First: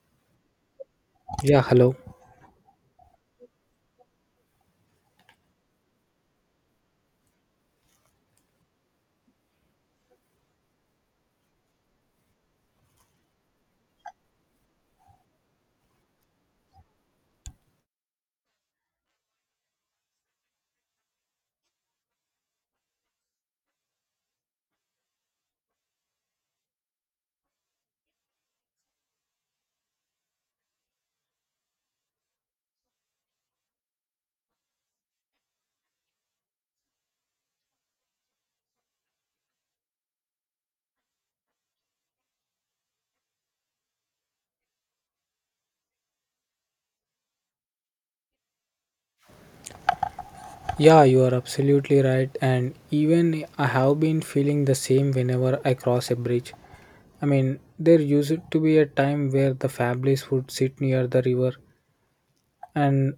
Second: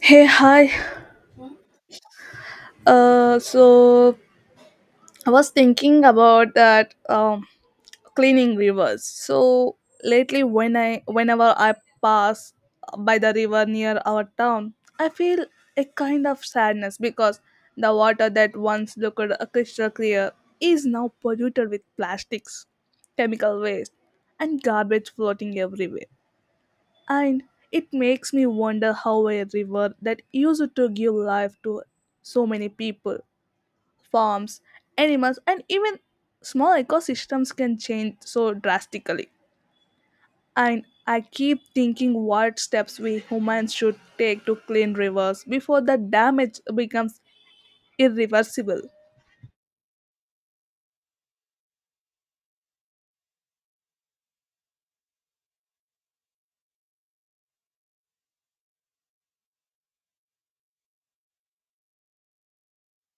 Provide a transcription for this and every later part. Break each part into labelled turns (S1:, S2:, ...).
S1: Hey, hi.
S2: Yeah, hello.
S1: So I was thinking about that cleaning rivers. So lately, whenever I pass by the river near our town, I feel a kind of sadness because the water that once looked crystal clear is now polluted with plastics, chemical waste, and garbage floating everywhere. And it makes me wonder how a river that used to give life to so many people, farms, animals, and even small ecosystems can change so drastically. And I keep thinking what steps we humans should take to clean rivers before the damage becomes irreversible.
S2: Yeah, you are absolutely right. And even I have been feeling the same whenever I cross a bridge. I mean, there used to be a time where the families would sit near the river and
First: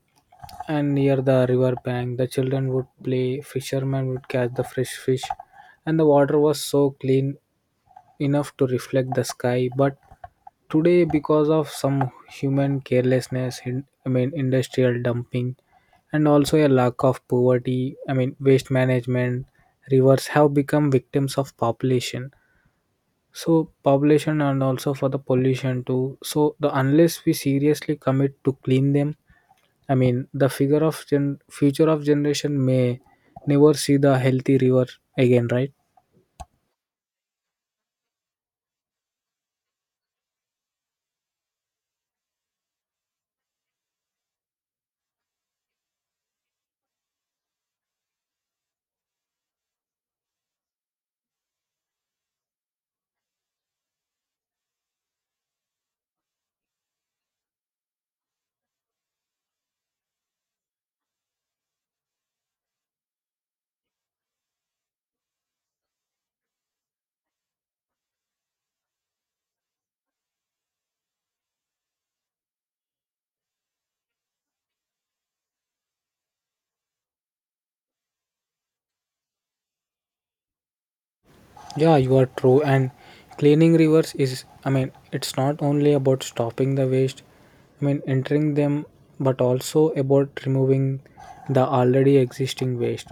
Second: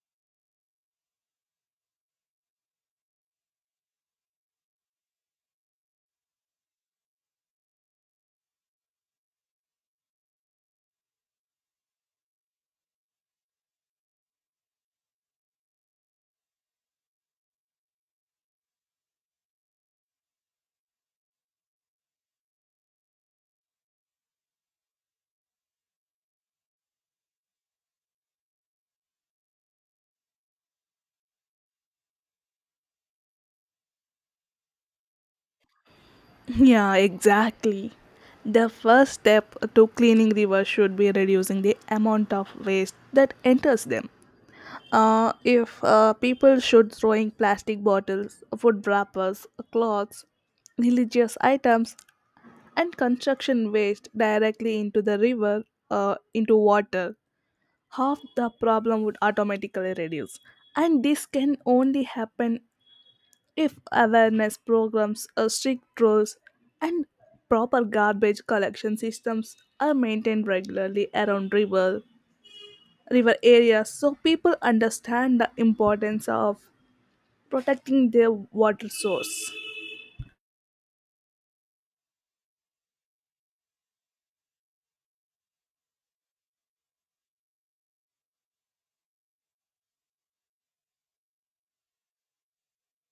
S2: and near the river bank, the children would play, fishermen would catch the fresh fish, and the water was so clean enough to reflect the sky. But today, because of some human carelessness in, I mean, industrial dumping and also a lack of poverty, I mean, waste management, rivers have become victims of population, so population and also for the pollution too. So the unless we seriously commit to clean them, I mean, the figure of future of generation may never see the healthy river again, right?
S1: Yeah, exactly. The first step to cleaning rivers should be reducing the amount of waste that enters them. If people should throwing plastic bottles, food wrappers, cloths, religious items, and construction waste directly into the river, into water, half the problem would automatically reduce, and this can only happen if awareness programs, strict rules, and proper garbage collection systems are maintained regularly around river areas so people understand the importance of protecting their water source.
S2: Yeah, you are true. And cleaning rivers is, I mean, it's not only about stopping the waste, I mean, entering them, but also about removing the already existing waste.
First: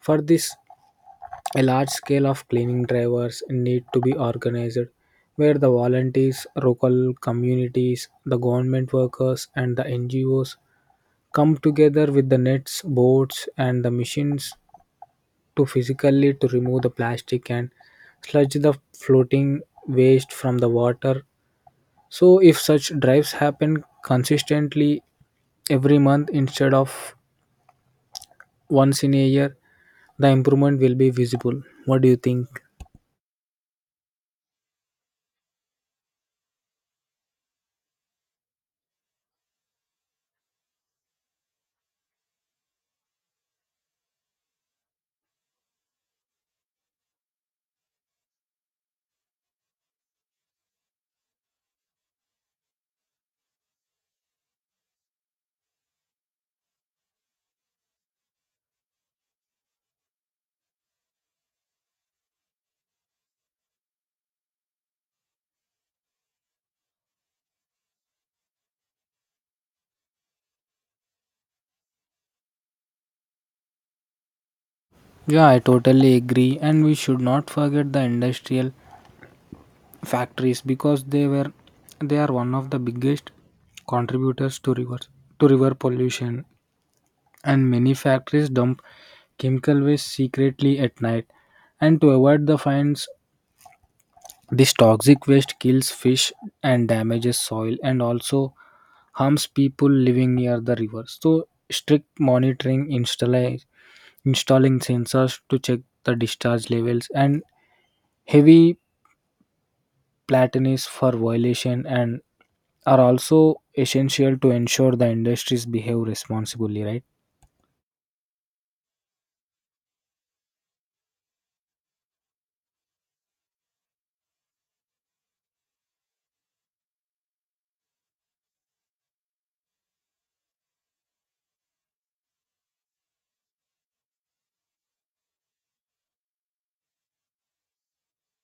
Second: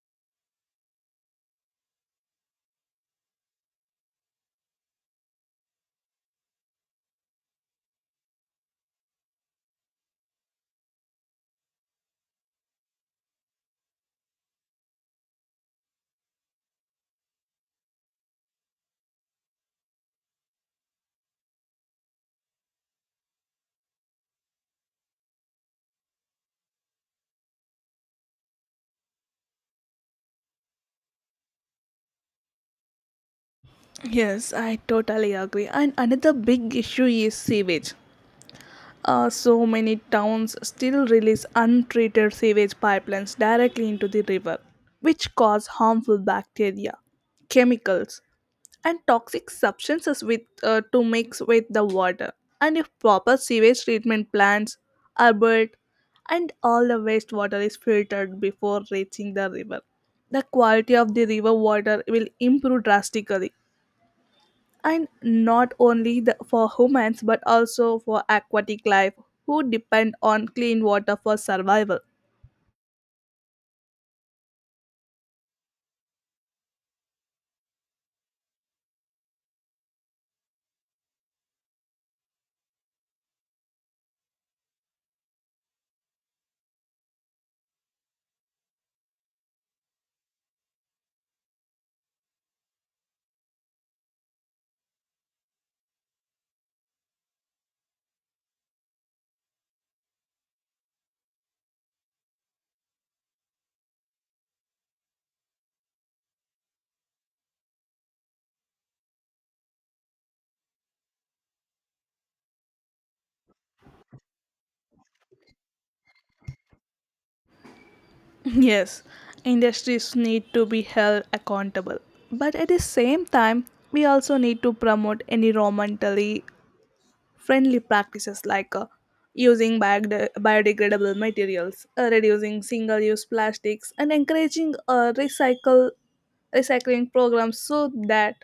S2: For this, a large scale of cleaning drivers need to be organized where the volunteers, local communities, the government workers, and the NGOs come together with the nets, boats, and the machines to physically to remove the plastic and sludge, the floating waste from the water. So if such drives happen consistently every month instead of once in a year, the improvement will be visible. What do you think?
S1: Yes, I totally agree. And another big issue is sewage. So many towns still release untreated sewage pipelines directly into the river, which cause harmful bacteria, chemicals, and toxic substances to mix with the water. And if proper sewage treatment plants are built and all the wastewater is filtered before reaching the river, the quality of the river water will improve drastically, and not only for humans but also for aquatic life who depend on clean water for survival.
S2: Yeah, I totally agree. And we should not forget the industrial factories, because they are one of the biggest contributors to river pollution. And many factories dump chemical waste secretly at night and to avoid the fines. This toxic waste kills fish and damages soil and also harms people living near the river. So strict monitoring, installing sensors to check the discharge levels, and heavy platinums for violation and are also essential to ensure the industries behave responsibly, right?
S1: Yes, industries need to be held accountable, but at the same time, we also need to promote environmentally friendly practices like using biodegradable materials, reducing single-use plastics, and encouraging recycle recycling programs so that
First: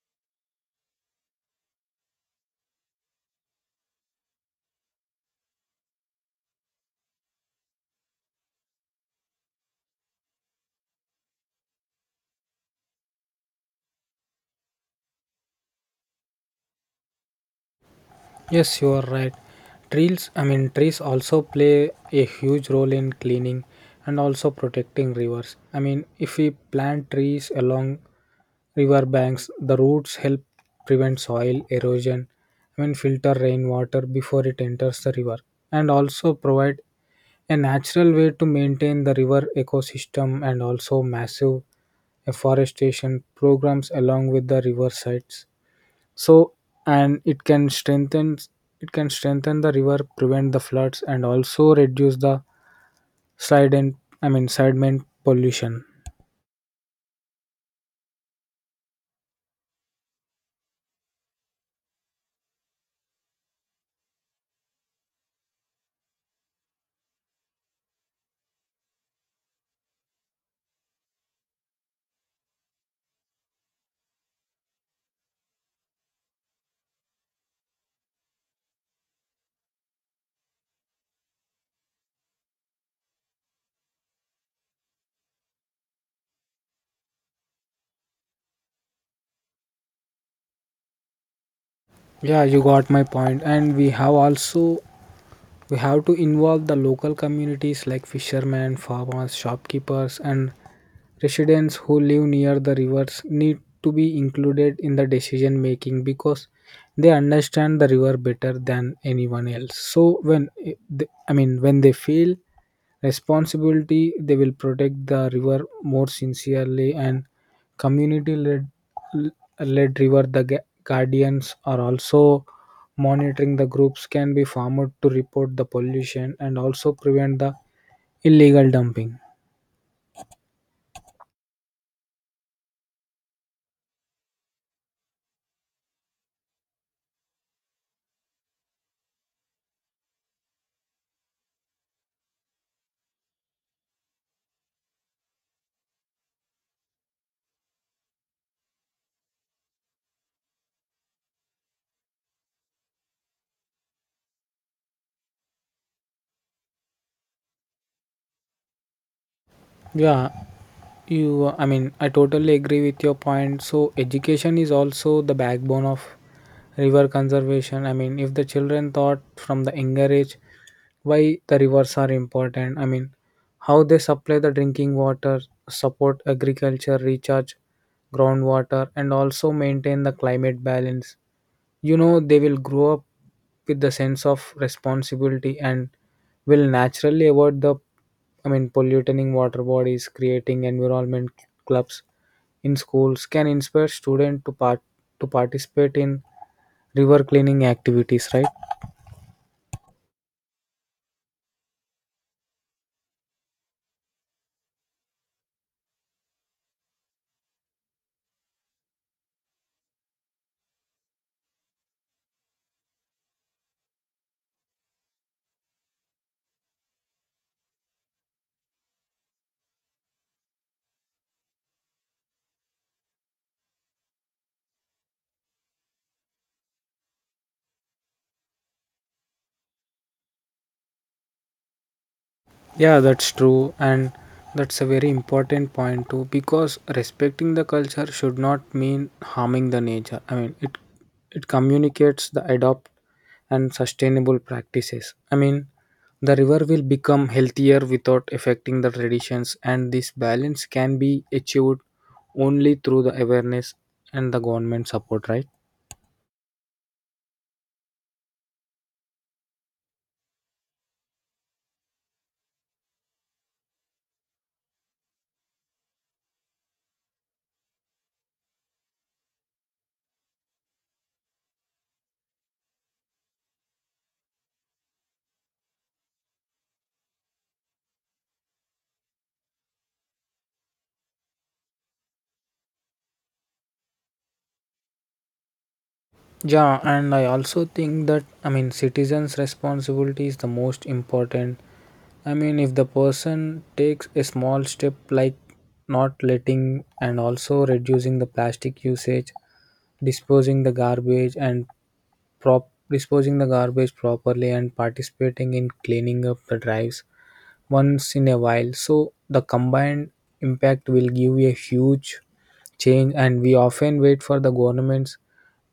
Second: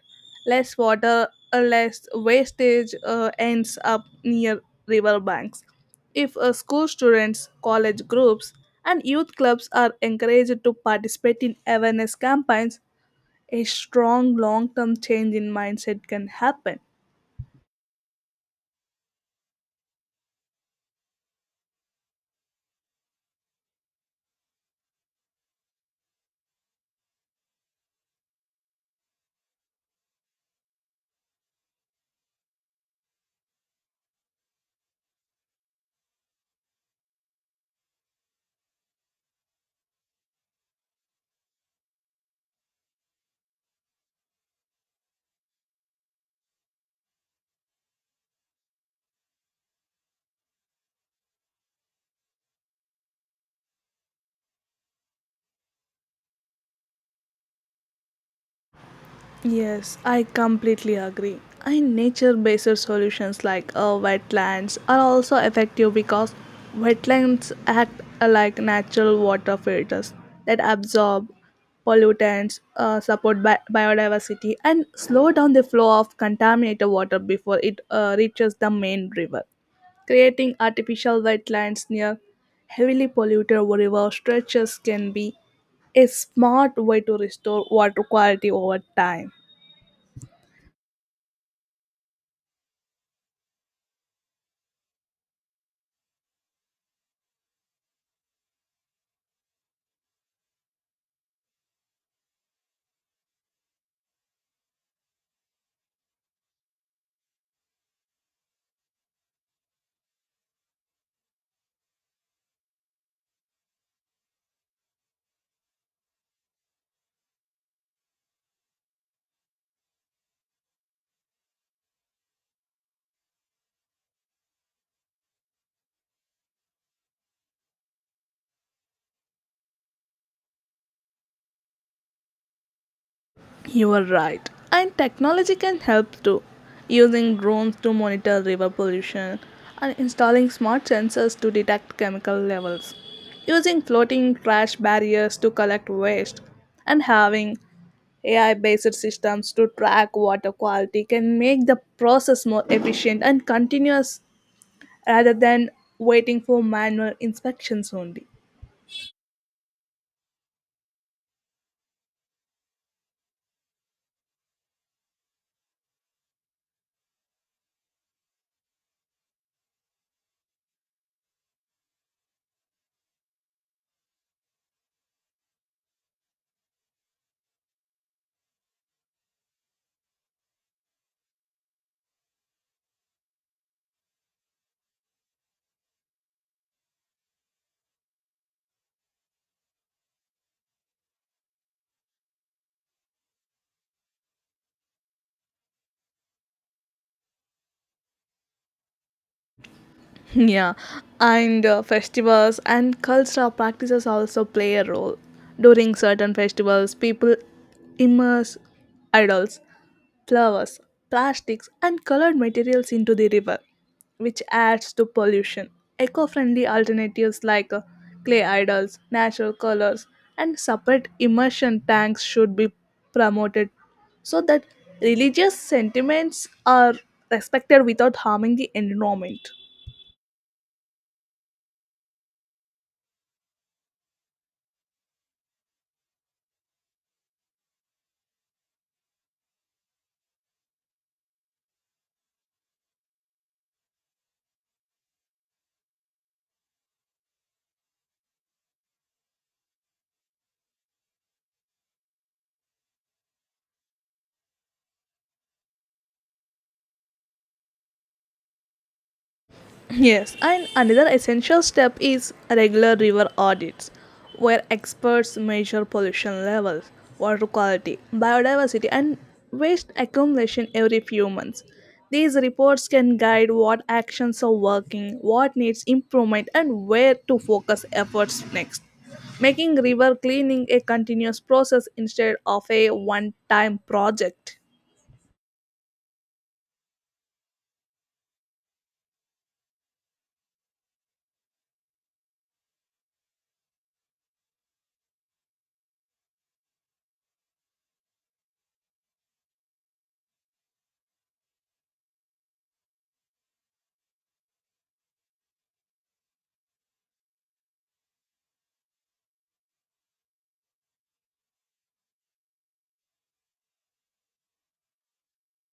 S1: less water or less wastage ends up near river banks. If school students, college groups, and youth clubs are encouraged to participate in awareness campaigns, a strong long term change in mindset can happen.
S2: Yes, you are right. Trees also play a huge role in cleaning and also protecting rivers. I mean, if we plant trees along river banks, the roots help prevent soil erosion. I mean, filter rainwater before it enters the river, and also provide a natural way to maintain the river ecosystem. And also massive afforestation programs along with the river sites, so and it can strengthen the river, prevent the floods, and also reduce the side and, I mean, sediment pollution.
S1: Yes, I completely agree. And nature based solutions like wetlands are also effective because wetlands act like natural water filters that absorb pollutants, support biodiversity, and slow down the flow of contaminated water before it reaches the main river. Creating artificial wetlands near heavily polluted river stretches can be a smart way to restore water quality over time.
S2: Yeah, you got my point. And we have to involve the local communities like fishermen, farmers, shopkeepers, and residents who live near the rivers need to be included in the decision making, because they understand the river better than anyone else. So when I mean, when they feel responsibility, they will protect the river more sincerely. And community led river, the guardians are also monitoring, the groups can be formed to report the pollution and also prevent the illegal dumping.
S1: You are right. And technology can help too. Using drones to monitor river pollution and installing smart sensors to detect chemical levels. Using floating trash barriers to collect waste and having AI based systems to track water quality can make the process more efficient and continuous rather than waiting for manual inspections only.
S2: Yeah, you, I mean, I totally agree with your point. So education is also the backbone of river conservation. I mean, if the children thought from the younger age why the rivers are important, I mean, how they supply the drinking water, support agriculture, recharge groundwater, and also maintain the climate balance, you know, they will grow up with the sense of responsibility and will naturally avoid the, I mean, polluting water bodies. Creating environment clubs in schools can inspire students to participate in river cleaning activities, right?
S1: Yeah, and festivals and cultural practices also play a role. During certain festivals, people immerse idols, flowers, plastics, and colored materials into the river, which adds to pollution. Eco friendly alternatives like clay idols, natural colors, and separate immersion tanks should be promoted so that religious sentiments are respected without harming the environment.
S2: Yeah, that's true, and that's a very important point too. Because respecting the culture should not mean harming the nature. I mean, it communicates the adopt and sustainable practices. I mean, the river will become healthier without affecting the traditions, and this balance can be achieved only through the awareness and the government support, right?
S1: Yes, and another essential step is regular river audits, where experts measure pollution levels, water quality, biodiversity, and waste accumulation every few months. These reports can guide what actions are working, what needs improvement, and where to focus efforts next, making river cleaning a continuous process instead of a one time project.
S2: Yeah, and I also think that, I mean, citizens' responsibility is the most important. I mean, if the person takes a small step like not letting and also reducing the plastic usage, disposing the garbage and prop disposing the garbage properly and participating in cleaning up the drives once in a while. So the combined impact will give a huge change. And we often wait for the governments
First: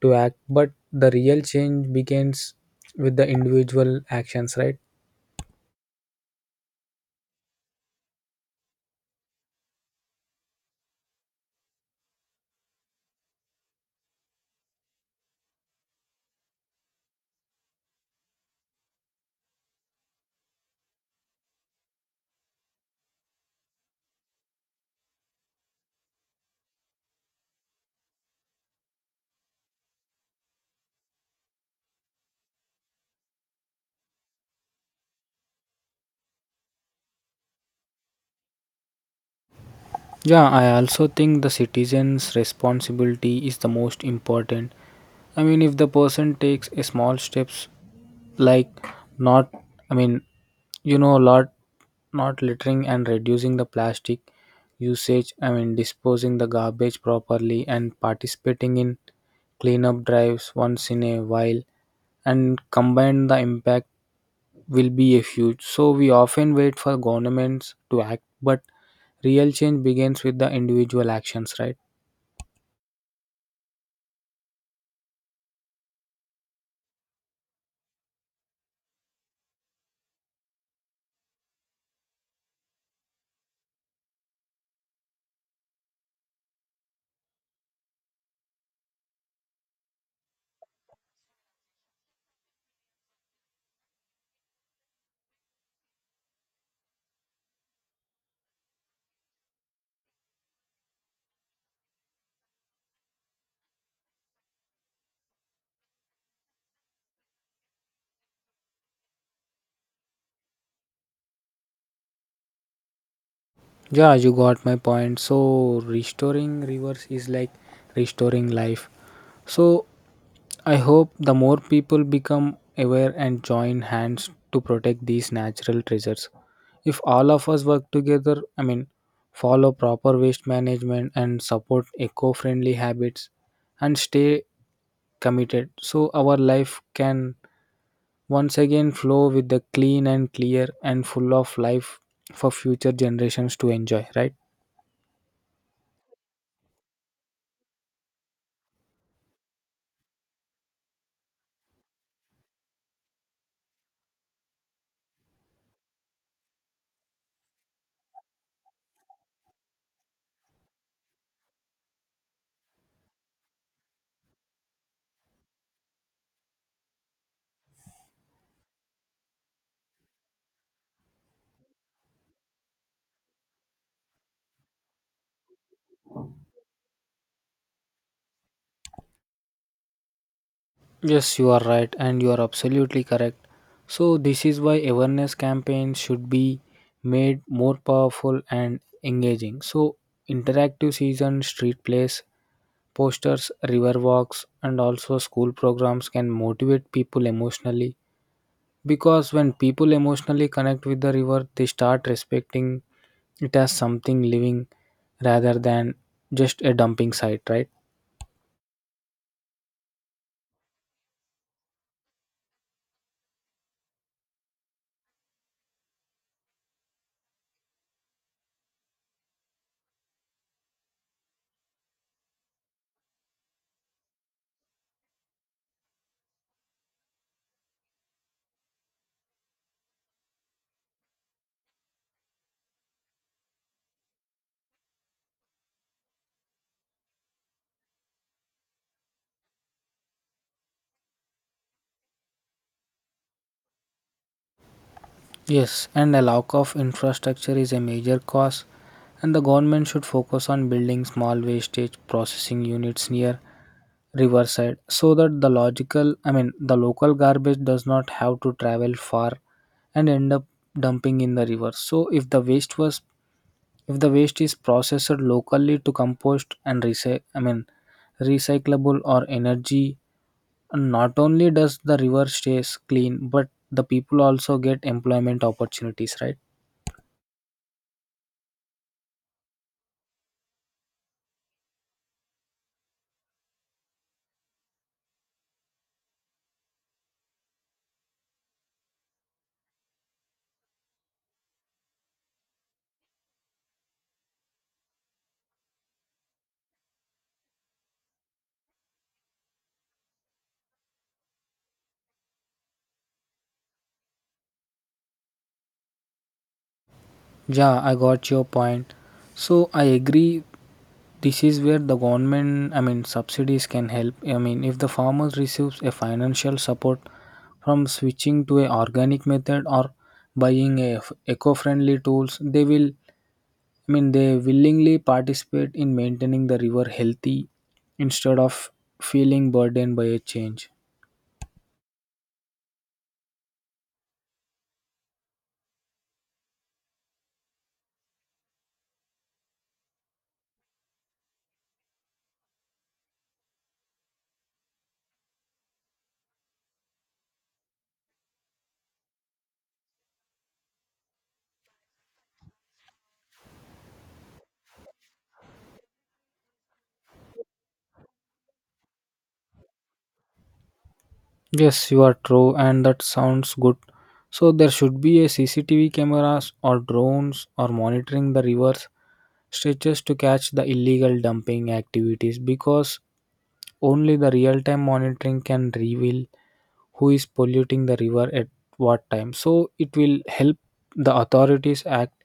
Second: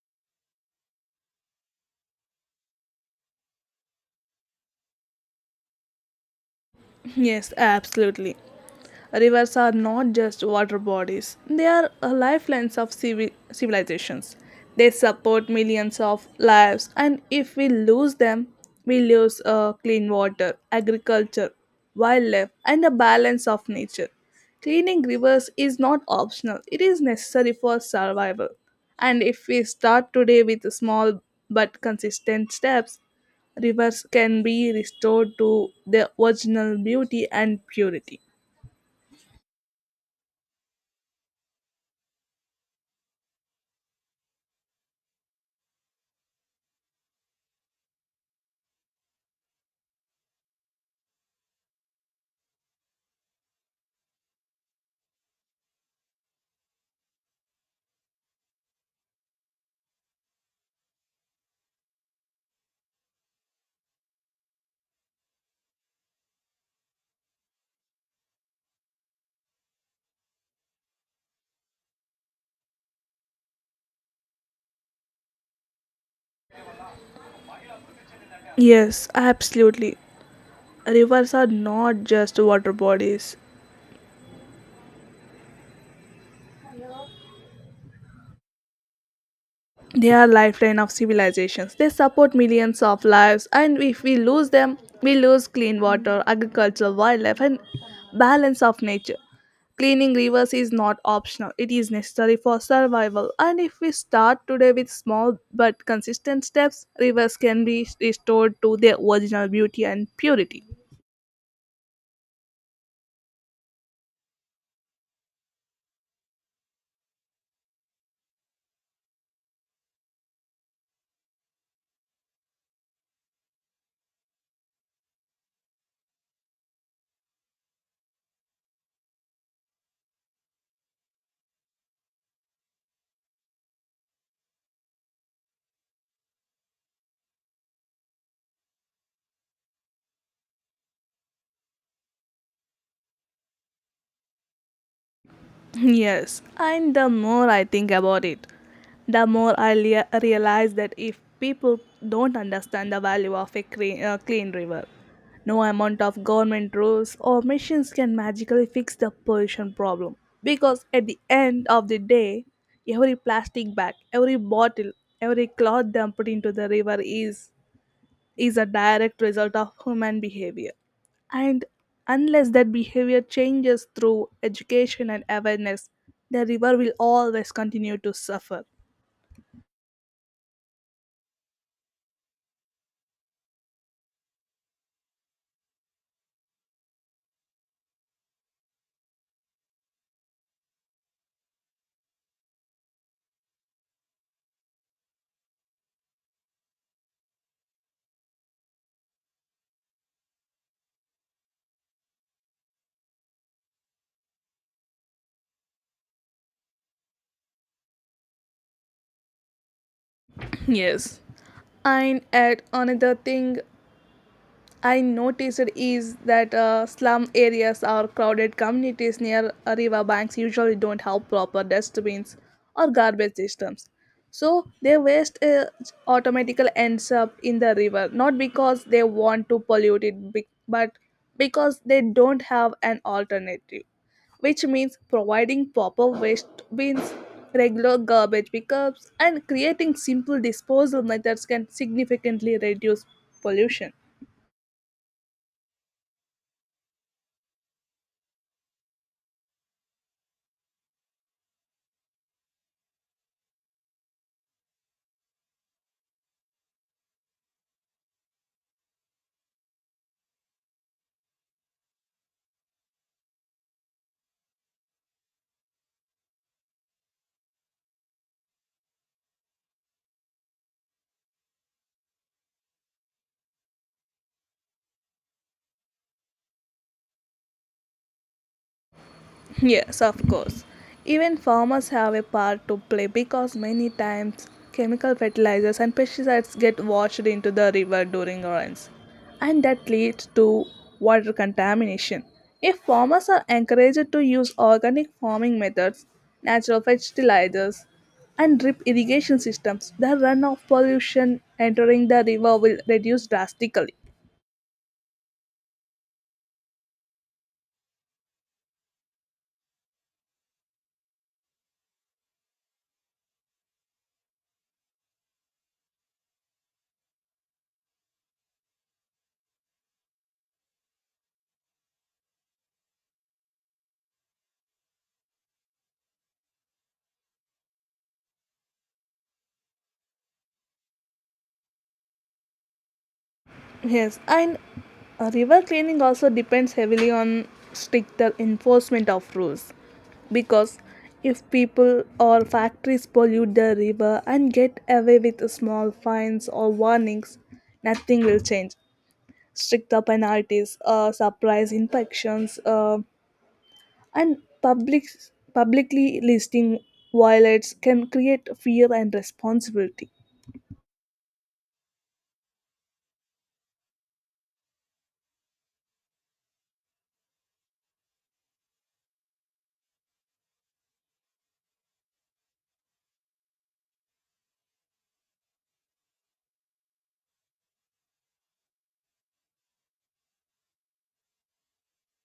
S2: to act, but the real change begins with the individual actions, right?
S1: Yes, absolutely. Rivers are not just water bodies, they are lifelines of civilizations. They support millions of lives, and if we lose them, we lose clean water, agriculture, wildlife, and the balance of nature. Cleaning rivers is not optional, it is necessary for survival. And if we start today with small but consistent steps, rivers can be restored to their original beauty and purity.
S2: Yeah, I also think the citizen's responsibility is the most important. I mean, if the person takes a small steps, like not, I mean, you know, a lot, not littering and reducing the plastic usage, I mean, disposing the garbage properly and participating in cleanup drives once in a while, and combined the impact will be a huge. So we often wait for governments to act, but real change begins with the individual actions, right?
S1: Yes, absolutely. Rivers are not just water bodies. They are lifeline of civilizations. They support millions of lives, and if we lose them, we lose clean water, agriculture, wildlife, and balance of nature. Cleaning rivers is not optional. It is necessary for survival. And if we start today with small but consistent steps, rivers can be restored to their original beauty and purity.
S2: Yeah, you got my point. So restoring rivers is like restoring life. So I hope the more people become aware and join hands to protect these natural treasures. If all of us work together, I mean, follow proper waste management and support eco friendly habits and stay committed, so our life can once again flow with the clean and clear and full of life for future generations to enjoy, right?
S1: Yes, and the more I think about it, the more I realize that if people don't understand the value of a clean river, no amount of government rules or machines can magically fix the pollution problem. Because at the end of the day, every plastic bag, every bottle, every cloth dumped into the river is a direct result of human behavior. And unless that behavior changes through education and awareness, the river will always continue to suffer.
S2: Yes, you are right, and you are absolutely correct. So this is why awareness campaigns should be made more powerful and engaging. So interactive season, street plays, posters, river walks, and also school programs can motivate people emotionally, because when people emotionally connect with the river, they start respecting it as something living rather than just a dumping site, right?
S1: Yes. And add another thing I noticed is that slum areas or crowded communities near river banks usually don't have proper dustbins or garbage systems. So their waste automatically ends up in the river, not because they want to pollute it, but because they don't have an alternative, which means providing proper waste bins, regular garbage pickups, and creating simple disposal methods can significantly reduce pollution.
S2: Yes, and a lack of infrastructure is a major cause, and the government should focus on building small wastage processing units near riverside so that the logical, I mean, the local garbage does not have to travel far and end up dumping in the river. So if the waste was if the waste is processed locally to compost and I mean, recyclable or energy. And not only does the river stays clean, but the people also get employment opportunities, right?
S1: Yes, of course. Even farmers have a part to play because many times chemical fertilizers and pesticides get washed into the river during rains, and that leads to water contamination. If farmers are encouraged to use organic farming methods, natural fertilizers, and drip irrigation systems, the runoff pollution entering the river will reduce drastically.
S2: Yeah, I got your point. So I agree. This is where the government, I mean, subsidies can help. I mean, if the farmer receives a financial support from switching to a organic method or buying a eco-friendly tools, they will, I mean, they willingly participate in maintaining the river healthy instead of feeling burdened by a change.
S1: Yes, and river cleaning also depends heavily on stricter enforcement of rules because if people or factories pollute the river and get away with small fines or warnings, nothing will change. Stricter penalties, surprise inspections, and public publicly listing violates can create fear and responsibility.
S2: Yes, you are true, and that sounds good. So there should be a CCTV cameras or drones or monitoring the rivers stretches to catch the illegal dumping activities, because only the real-time monitoring can reveal who is polluting the river at what time. So it will help the authorities act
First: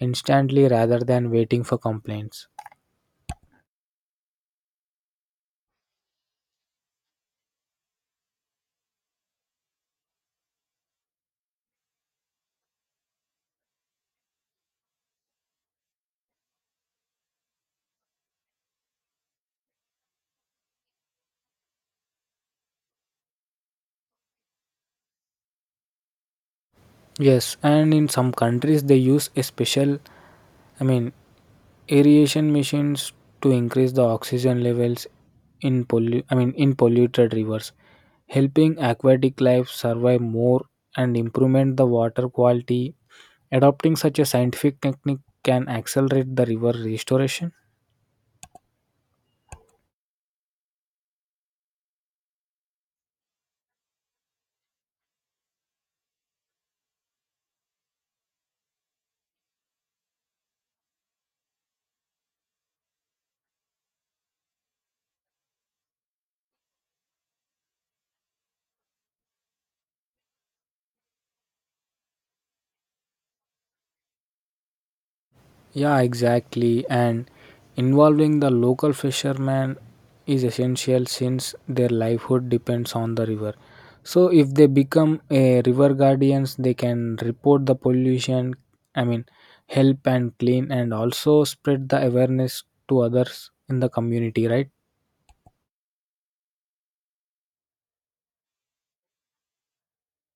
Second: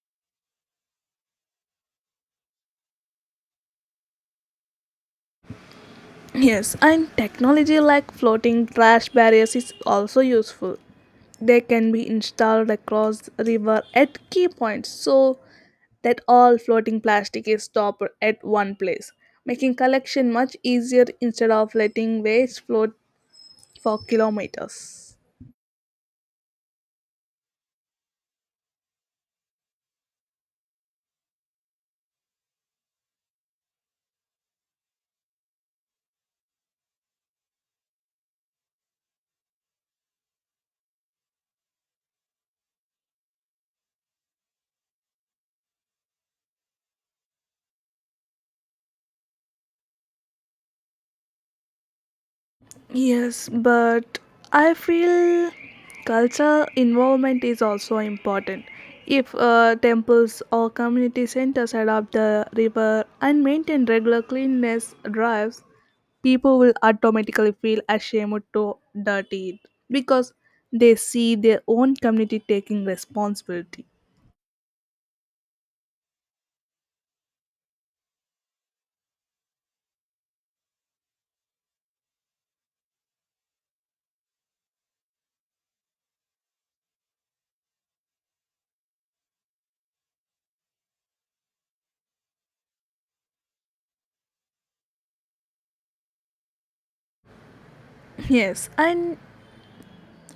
S2: instantly rather than waiting for complaints.
S1: Yes, and technology like floating trash barriers is also useful. They can be installed across river at key points so that all floating plastic is stopped at one place, making collection much easier instead of letting waste float for kilometers.
S2: Yes, and in some countries they use a special, I mean, aeration machines to increase the oxygen levels in I mean, in polluted rivers, helping aquatic life survive more and improvement the water quality. Adopting such a scientific technique can accelerate the river restoration.
S1: Yes, but I feel culture involvement is also important. If temples or community centers adopt the river and maintain regular cleanliness drives, people will automatically feel ashamed to dirty it because they see their own community taking responsibility.
S2: Yeah, exactly. And involving the local fishermen is essential since their livelihood depends on the river. So if they become a river guardians, they can report the pollution, I mean, help and clean, and also spread the awareness to others in the community, right?
S1: Yes, and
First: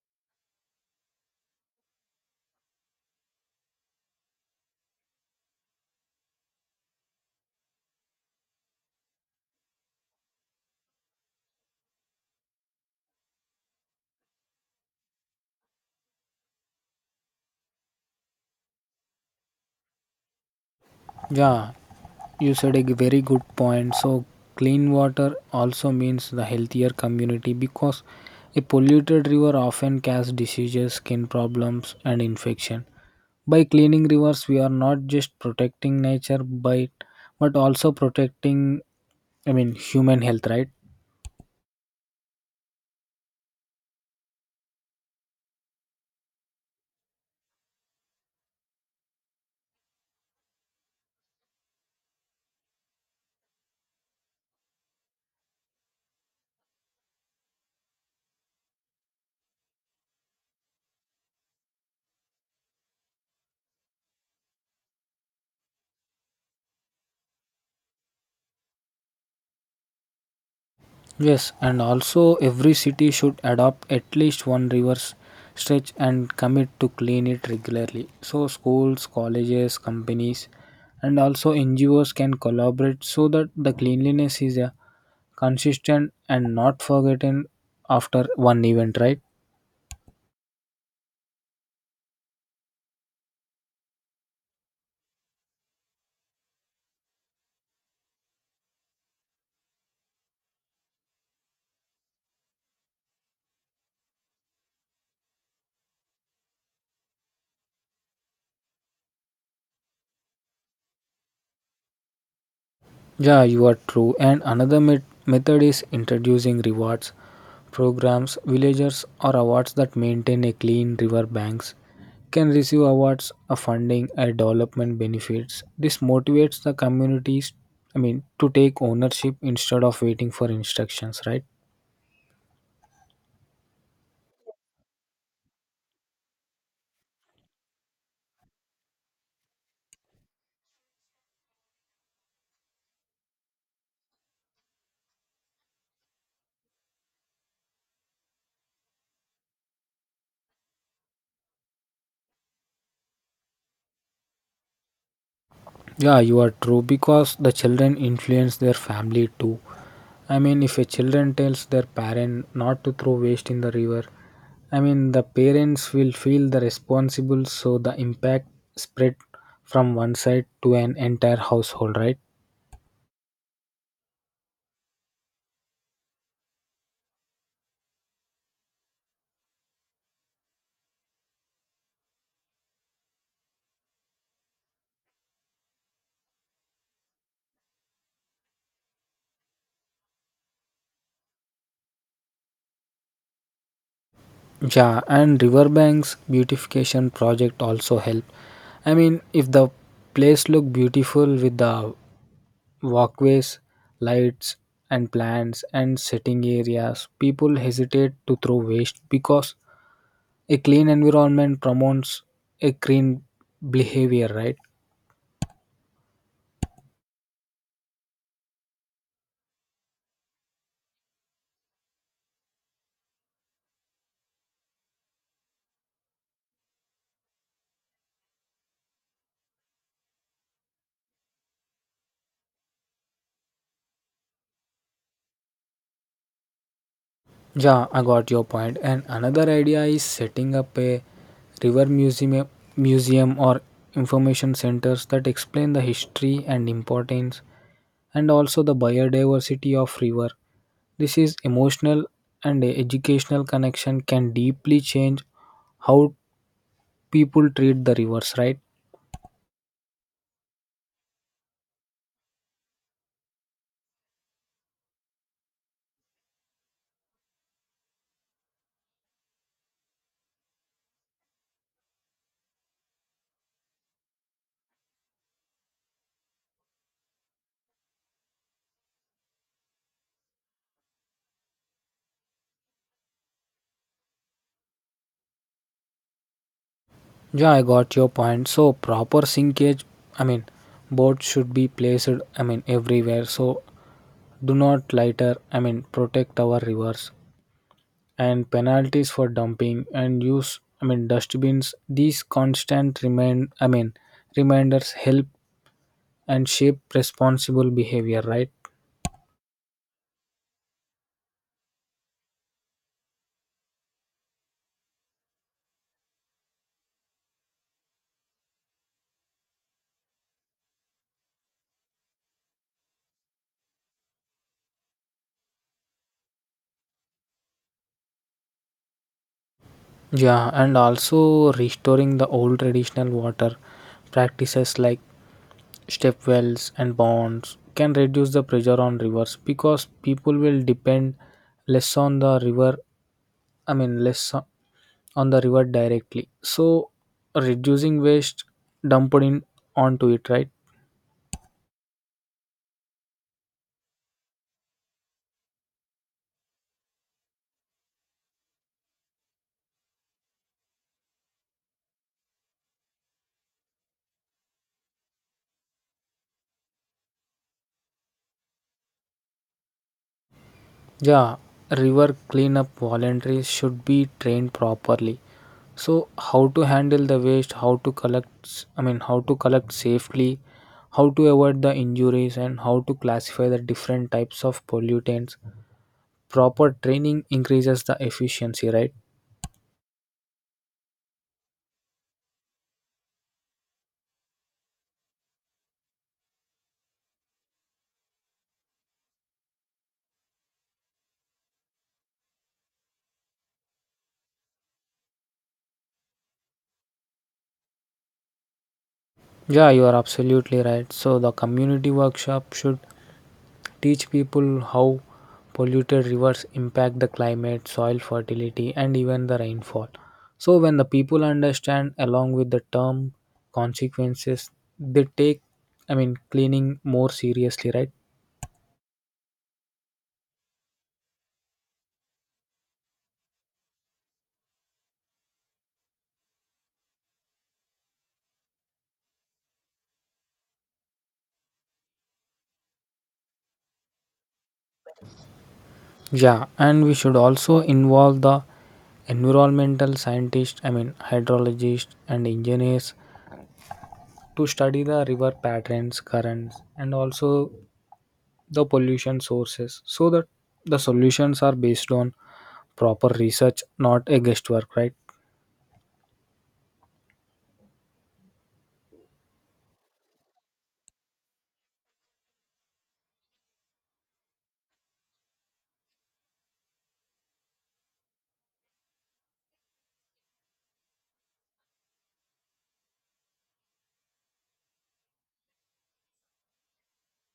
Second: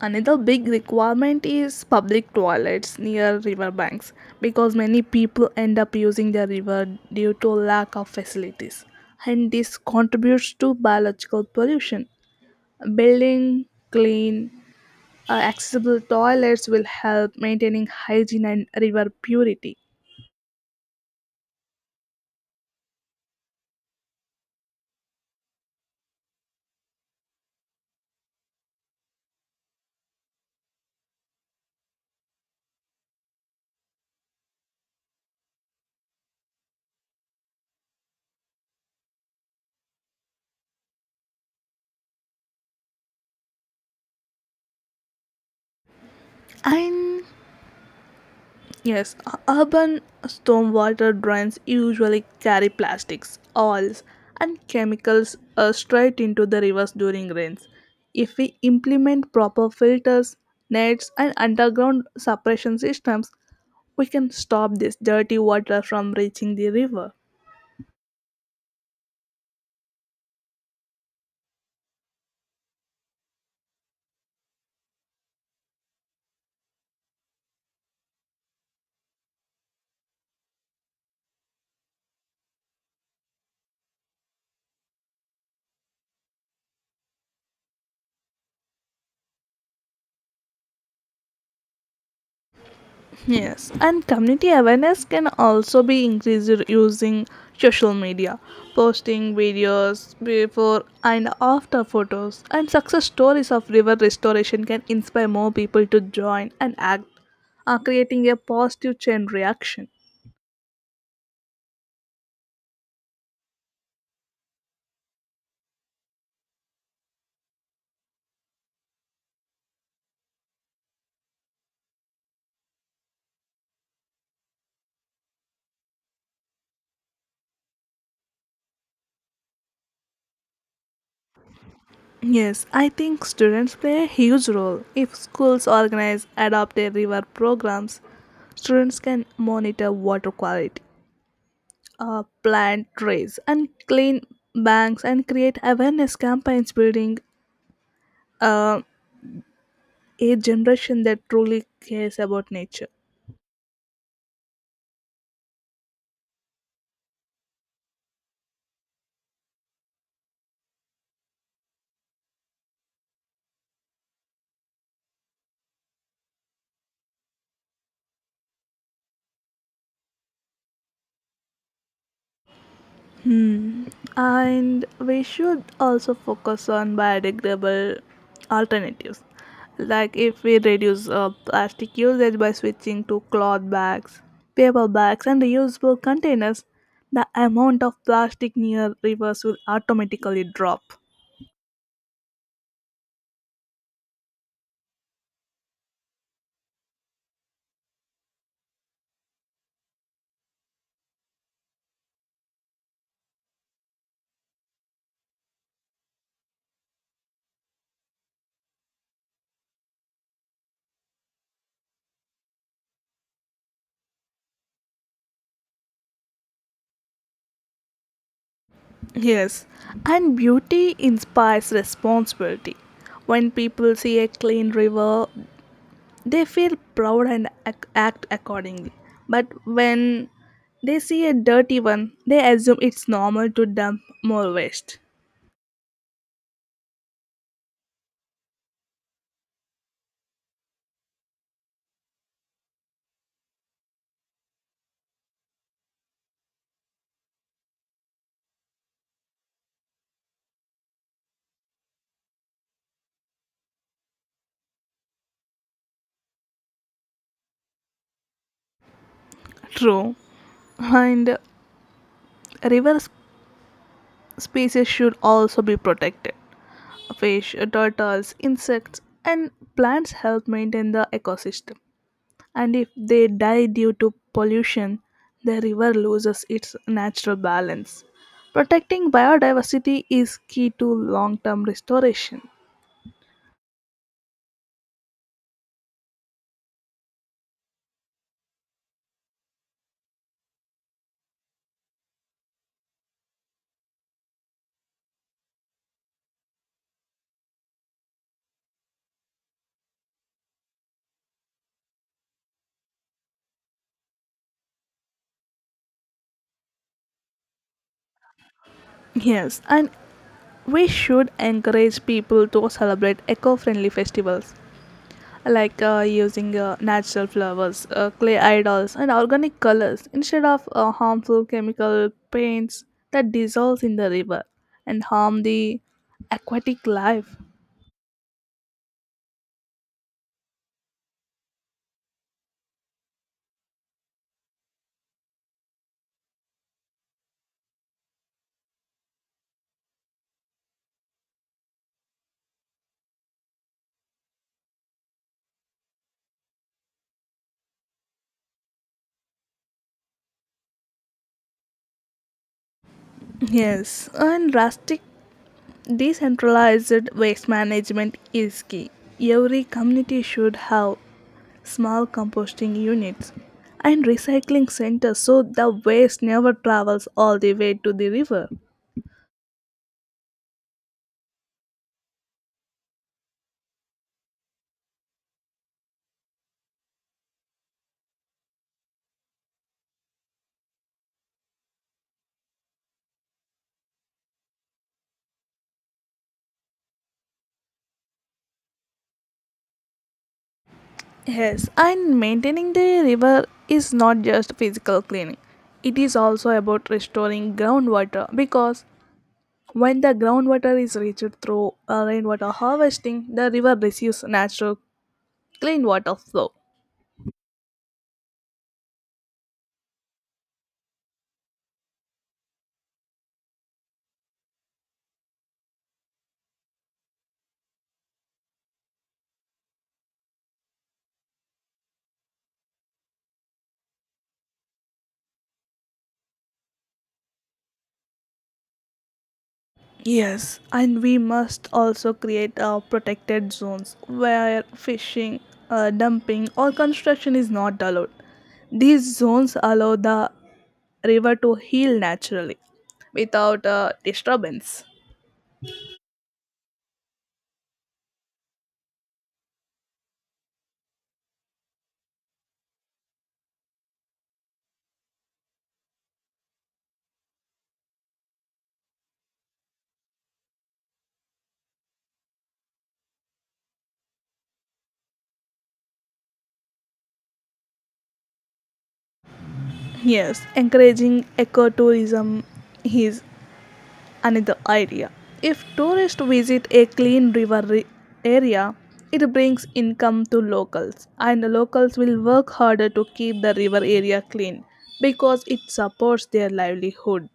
S1: another big requirement is public toilets near river banks because many people end up using the river due to lack of facilities, and this contributes to biological pollution. Building clean, accessible toilets will help maintaining hygiene and river purity.
S2: Yeah, you said a very good point. So clean water also means the healthier community, because a polluted river often causes diseases, skin problems, and infection. By cleaning rivers, we are not just protecting nature, but also protecting, I mean, human health, right?
S1: And yes, urban stormwater drains usually carry plastics, oils, and chemicals straight into the rivers during rains. If we implement proper filters, nets, and underground suppression systems, we can stop this dirty water from reaching the river.
S2: Yes, and also every city should adopt at least one reverse stretch and commit to clean it regularly. So schools, colleges, companies, and also NGOs can collaborate so that the cleanliness is consistent and not forgotten after one event, right?
S1: Yes, and community awareness can also be increased using social media. Posting videos, before and after photos, and success stories of river restoration can inspire more people to join and act, creating a positive chain reaction.
S2: Yeah, you are true. And another method is introducing rewards programs. Villagers or awards that maintain a clean river banks can receive awards, a funding, and development benefits. This motivates the communities, I mean, to take ownership instead of waiting for instructions, right?
S1: Yes, I think students play a huge role. If schools organize adopted river programs, students can monitor water quality, plant trays, and clean banks, and create awareness campaigns, building uh, a generation that truly cares about nature.
S2: Yeah, you are true because the children influence their family too. I mean, if a children tells their parent not to throw waste in the river, I mean, the parents will feel the responsible, so the impact spread from one side to an entire household, right?
S1: And we should also focus on biodegradable alternatives. Like, if we reduce plastic usage by switching to cloth bags, paper bags, and reusable containers, the amount of plastic near rivers will automatically drop.
S2: Yeah, and riverbanks beautification project also help. I mean, if the place look beautiful with the walkways, lights, and plants, and sitting areas. People hesitate to throw waste because a clean environment promotes a green behavior, right?
S1: Yes, and beauty inspires responsibility. When people see a clean river, they feel proud and act accordingly. But when they see a dirty one, they assume it's normal to dump more waste.
S2: Yeah, I got your point. And another idea is setting up a river museum or information centers that explain the history and importance and also the biodiversity of river. This is emotional and educational connection can deeply change how people treat the rivers, right?
S1: True. And river species should also be protected. Fish, turtles, insects, and plants help maintain the ecosystem. And if they die due to pollution, the river loses its natural balance. Protecting biodiversity is key to long term restoration.
S2: Yeah, I got your point. So proper sinkage, I mean, boats should be placed, I mean, everywhere. So do not litter, I mean, protect our rivers and penalties for dumping and use, I mean, dustbins. These constant remind, I mean, reminders help and shape responsible behavior, right?
S1: Yes, and we should encourage people to celebrate eco friendly festivals like using natural flowers, clay idols, and organic colors instead of harmful chemical paints that dissolve in the river and harm the aquatic life.
S2: Yeah, and also restoring the old traditional water practices like step wells and ponds can reduce the pressure on rivers, because people will depend less on the river, I mean, less on the river directly, so reducing waste dumped in onto it, right?
S1: Yes, and drastic decentralized waste management is key. Every community should have small composting units and recycling centers so the waste never travels all the way to the river.
S2: Yeah, river cleanup voluntaries should be trained properly, so how to handle the waste, how to collect I mean, how to collect safely, how to avoid the injuries, and how to classify the different types of pollutants. Proper training increases the efficiency, right?
S1: Yes, and maintaining the river is not just physical cleaning. It is also about restoring groundwater because when the groundwater is reached through rainwater harvesting, the river receives natural clean water flow.
S2: Yeah, you are absolutely right. So the community workshop should teach people how polluted rivers impact the climate, soil fertility, and even the rainfall. So when the people understand along with the term consequences, they take, I mean, cleaning more seriously, right?
S1: Yes, and we must also create protected zones where fishing, dumping, or construction is not allowed. These zones allow the river to heal naturally without disturbance.
S2: Yeah, and we should also involve the environmental scientists, I mean, hydrologists and engineers to study the river patterns, currents, and also the pollution sources, so that the solutions are based on proper research, not a guesswork, right?
S1: Yes, encouraging ecotourism is another idea. If tourists visit a clean river area, it brings income to locals, and the locals will work harder to keep the river area clean because it supports their livelihood.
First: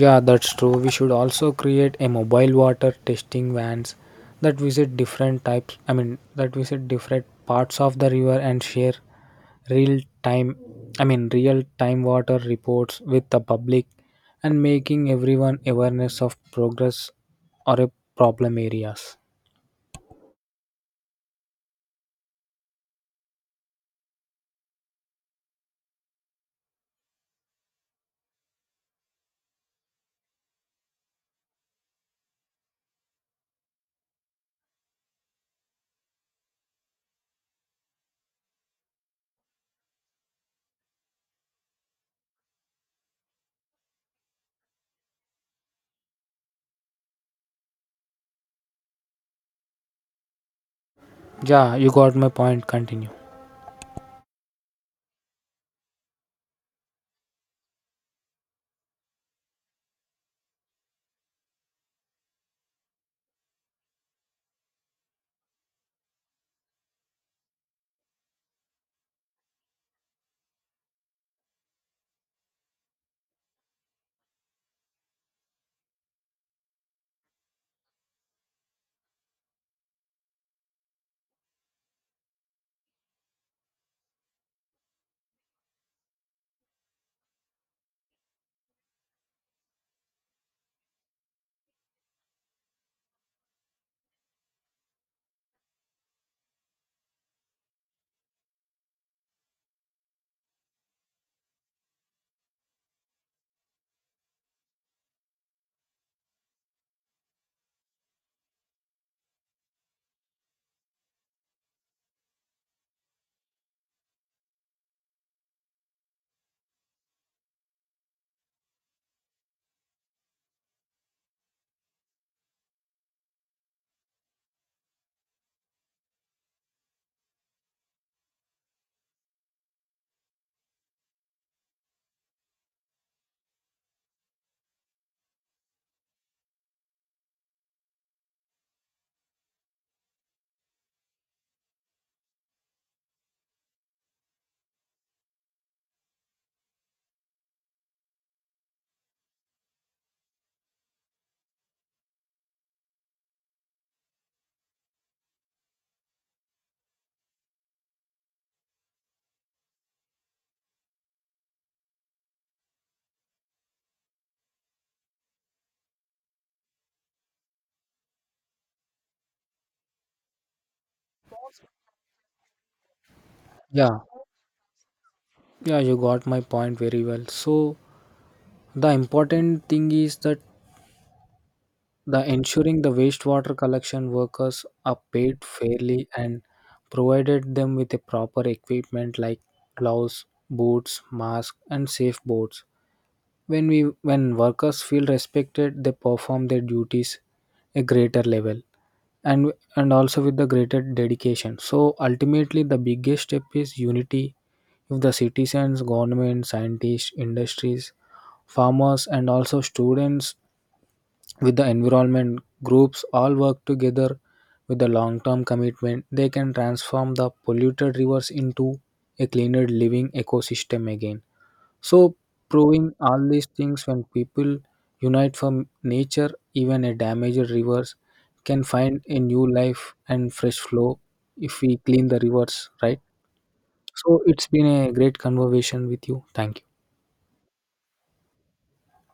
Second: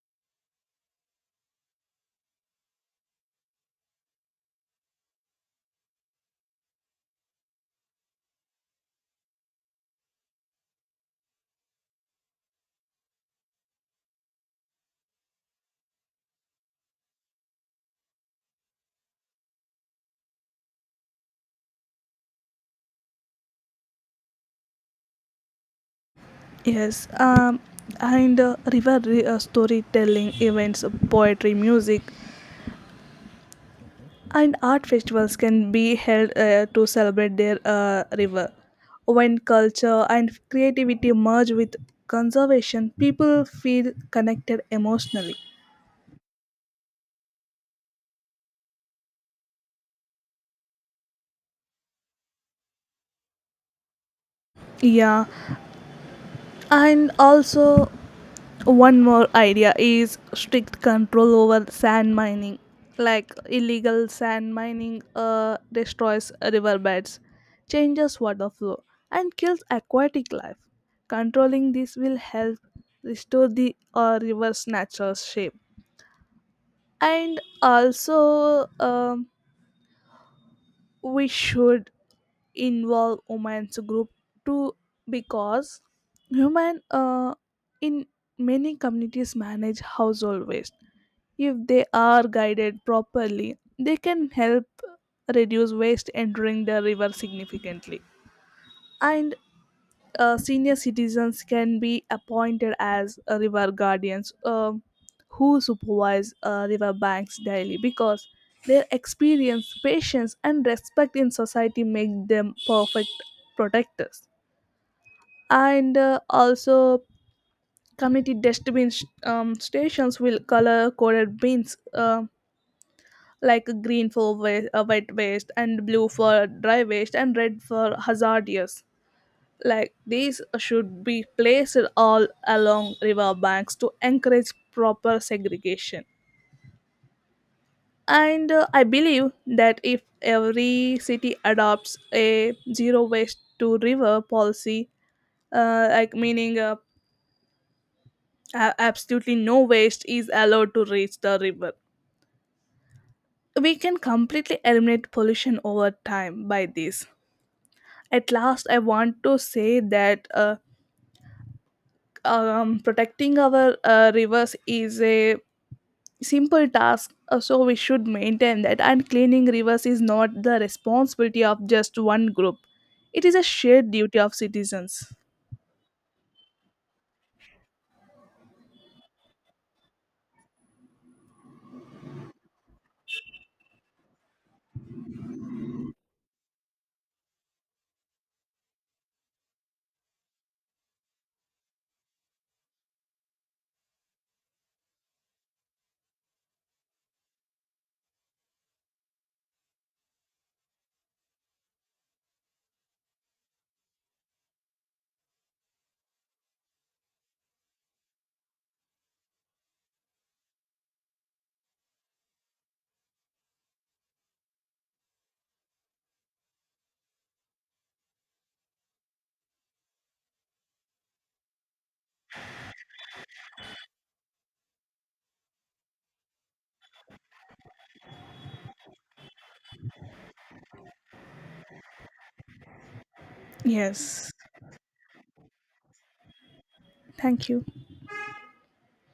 S2: Yeah, that's true. We should also create a mobile water testing vans that visit different types, I mean, that visit different parts of the river and share real time, I mean, real time water reports with the public and making everyone awareness of progress or a problem areas.
S1: Yes, and storytelling events, poetry, music, and art festivals can be held to celebrate their river. When culture and creativity merge with conservation, people feel connected emotionally.
S2: Yeah, you got my point, continue.
S1: Yeah, and also, one more idea is strict control over sand mining. Like illegal sand mining destroys riverbeds, changes water flow, and kills aquatic life. Controlling this will help restore the river's natural shape. And also, we should involve women's group too because women in many communities manage household waste. If they are guided properly, they can help reduce waste entering the river significantly. And senior citizens can be appointed as river guardians, who supervise river banks daily because their experience, patience, and respect in society make them perfect protectors. And also, community dustbin stations will color coded bins, like green for wet waste, and blue for dry waste, and red for hazardous, like these should be placed all along river banks to encourage proper segregation. And I believe that if every city adopts a zero waste to river policy, like meaning absolutely no waste is allowed to reach the river, we can completely eliminate pollution over time by this. At last, I want to say that protecting our rivers is a simple task, so we should maintain that, and cleaning rivers is not the responsibility of just one group. It is a shared
S2: Yeah,
S1: duty of citizens.
S2: yeah, you got my point very well. So the important thing is that the ensuring the wastewater collection workers are paid fairly and provided them with the proper equipment like gloves, boots, mask, and safe boards. When workers feel respected, they perform their duties a greater level and also with the greater dedication. So ultimately the biggest step is unity. If the citizens, government, scientists, industries, farmers, and also students with the environment groups all work together with the long term commitment, they can transform the polluted rivers into a cleaner living ecosystem again. So proving all these things, when people unite from nature, even a damaged rivers can find a new life and fresh flow if we clean the rivers, right? So
S1: Yes,
S2: it's been a great conversation with you. Thank you.
S1: thank you.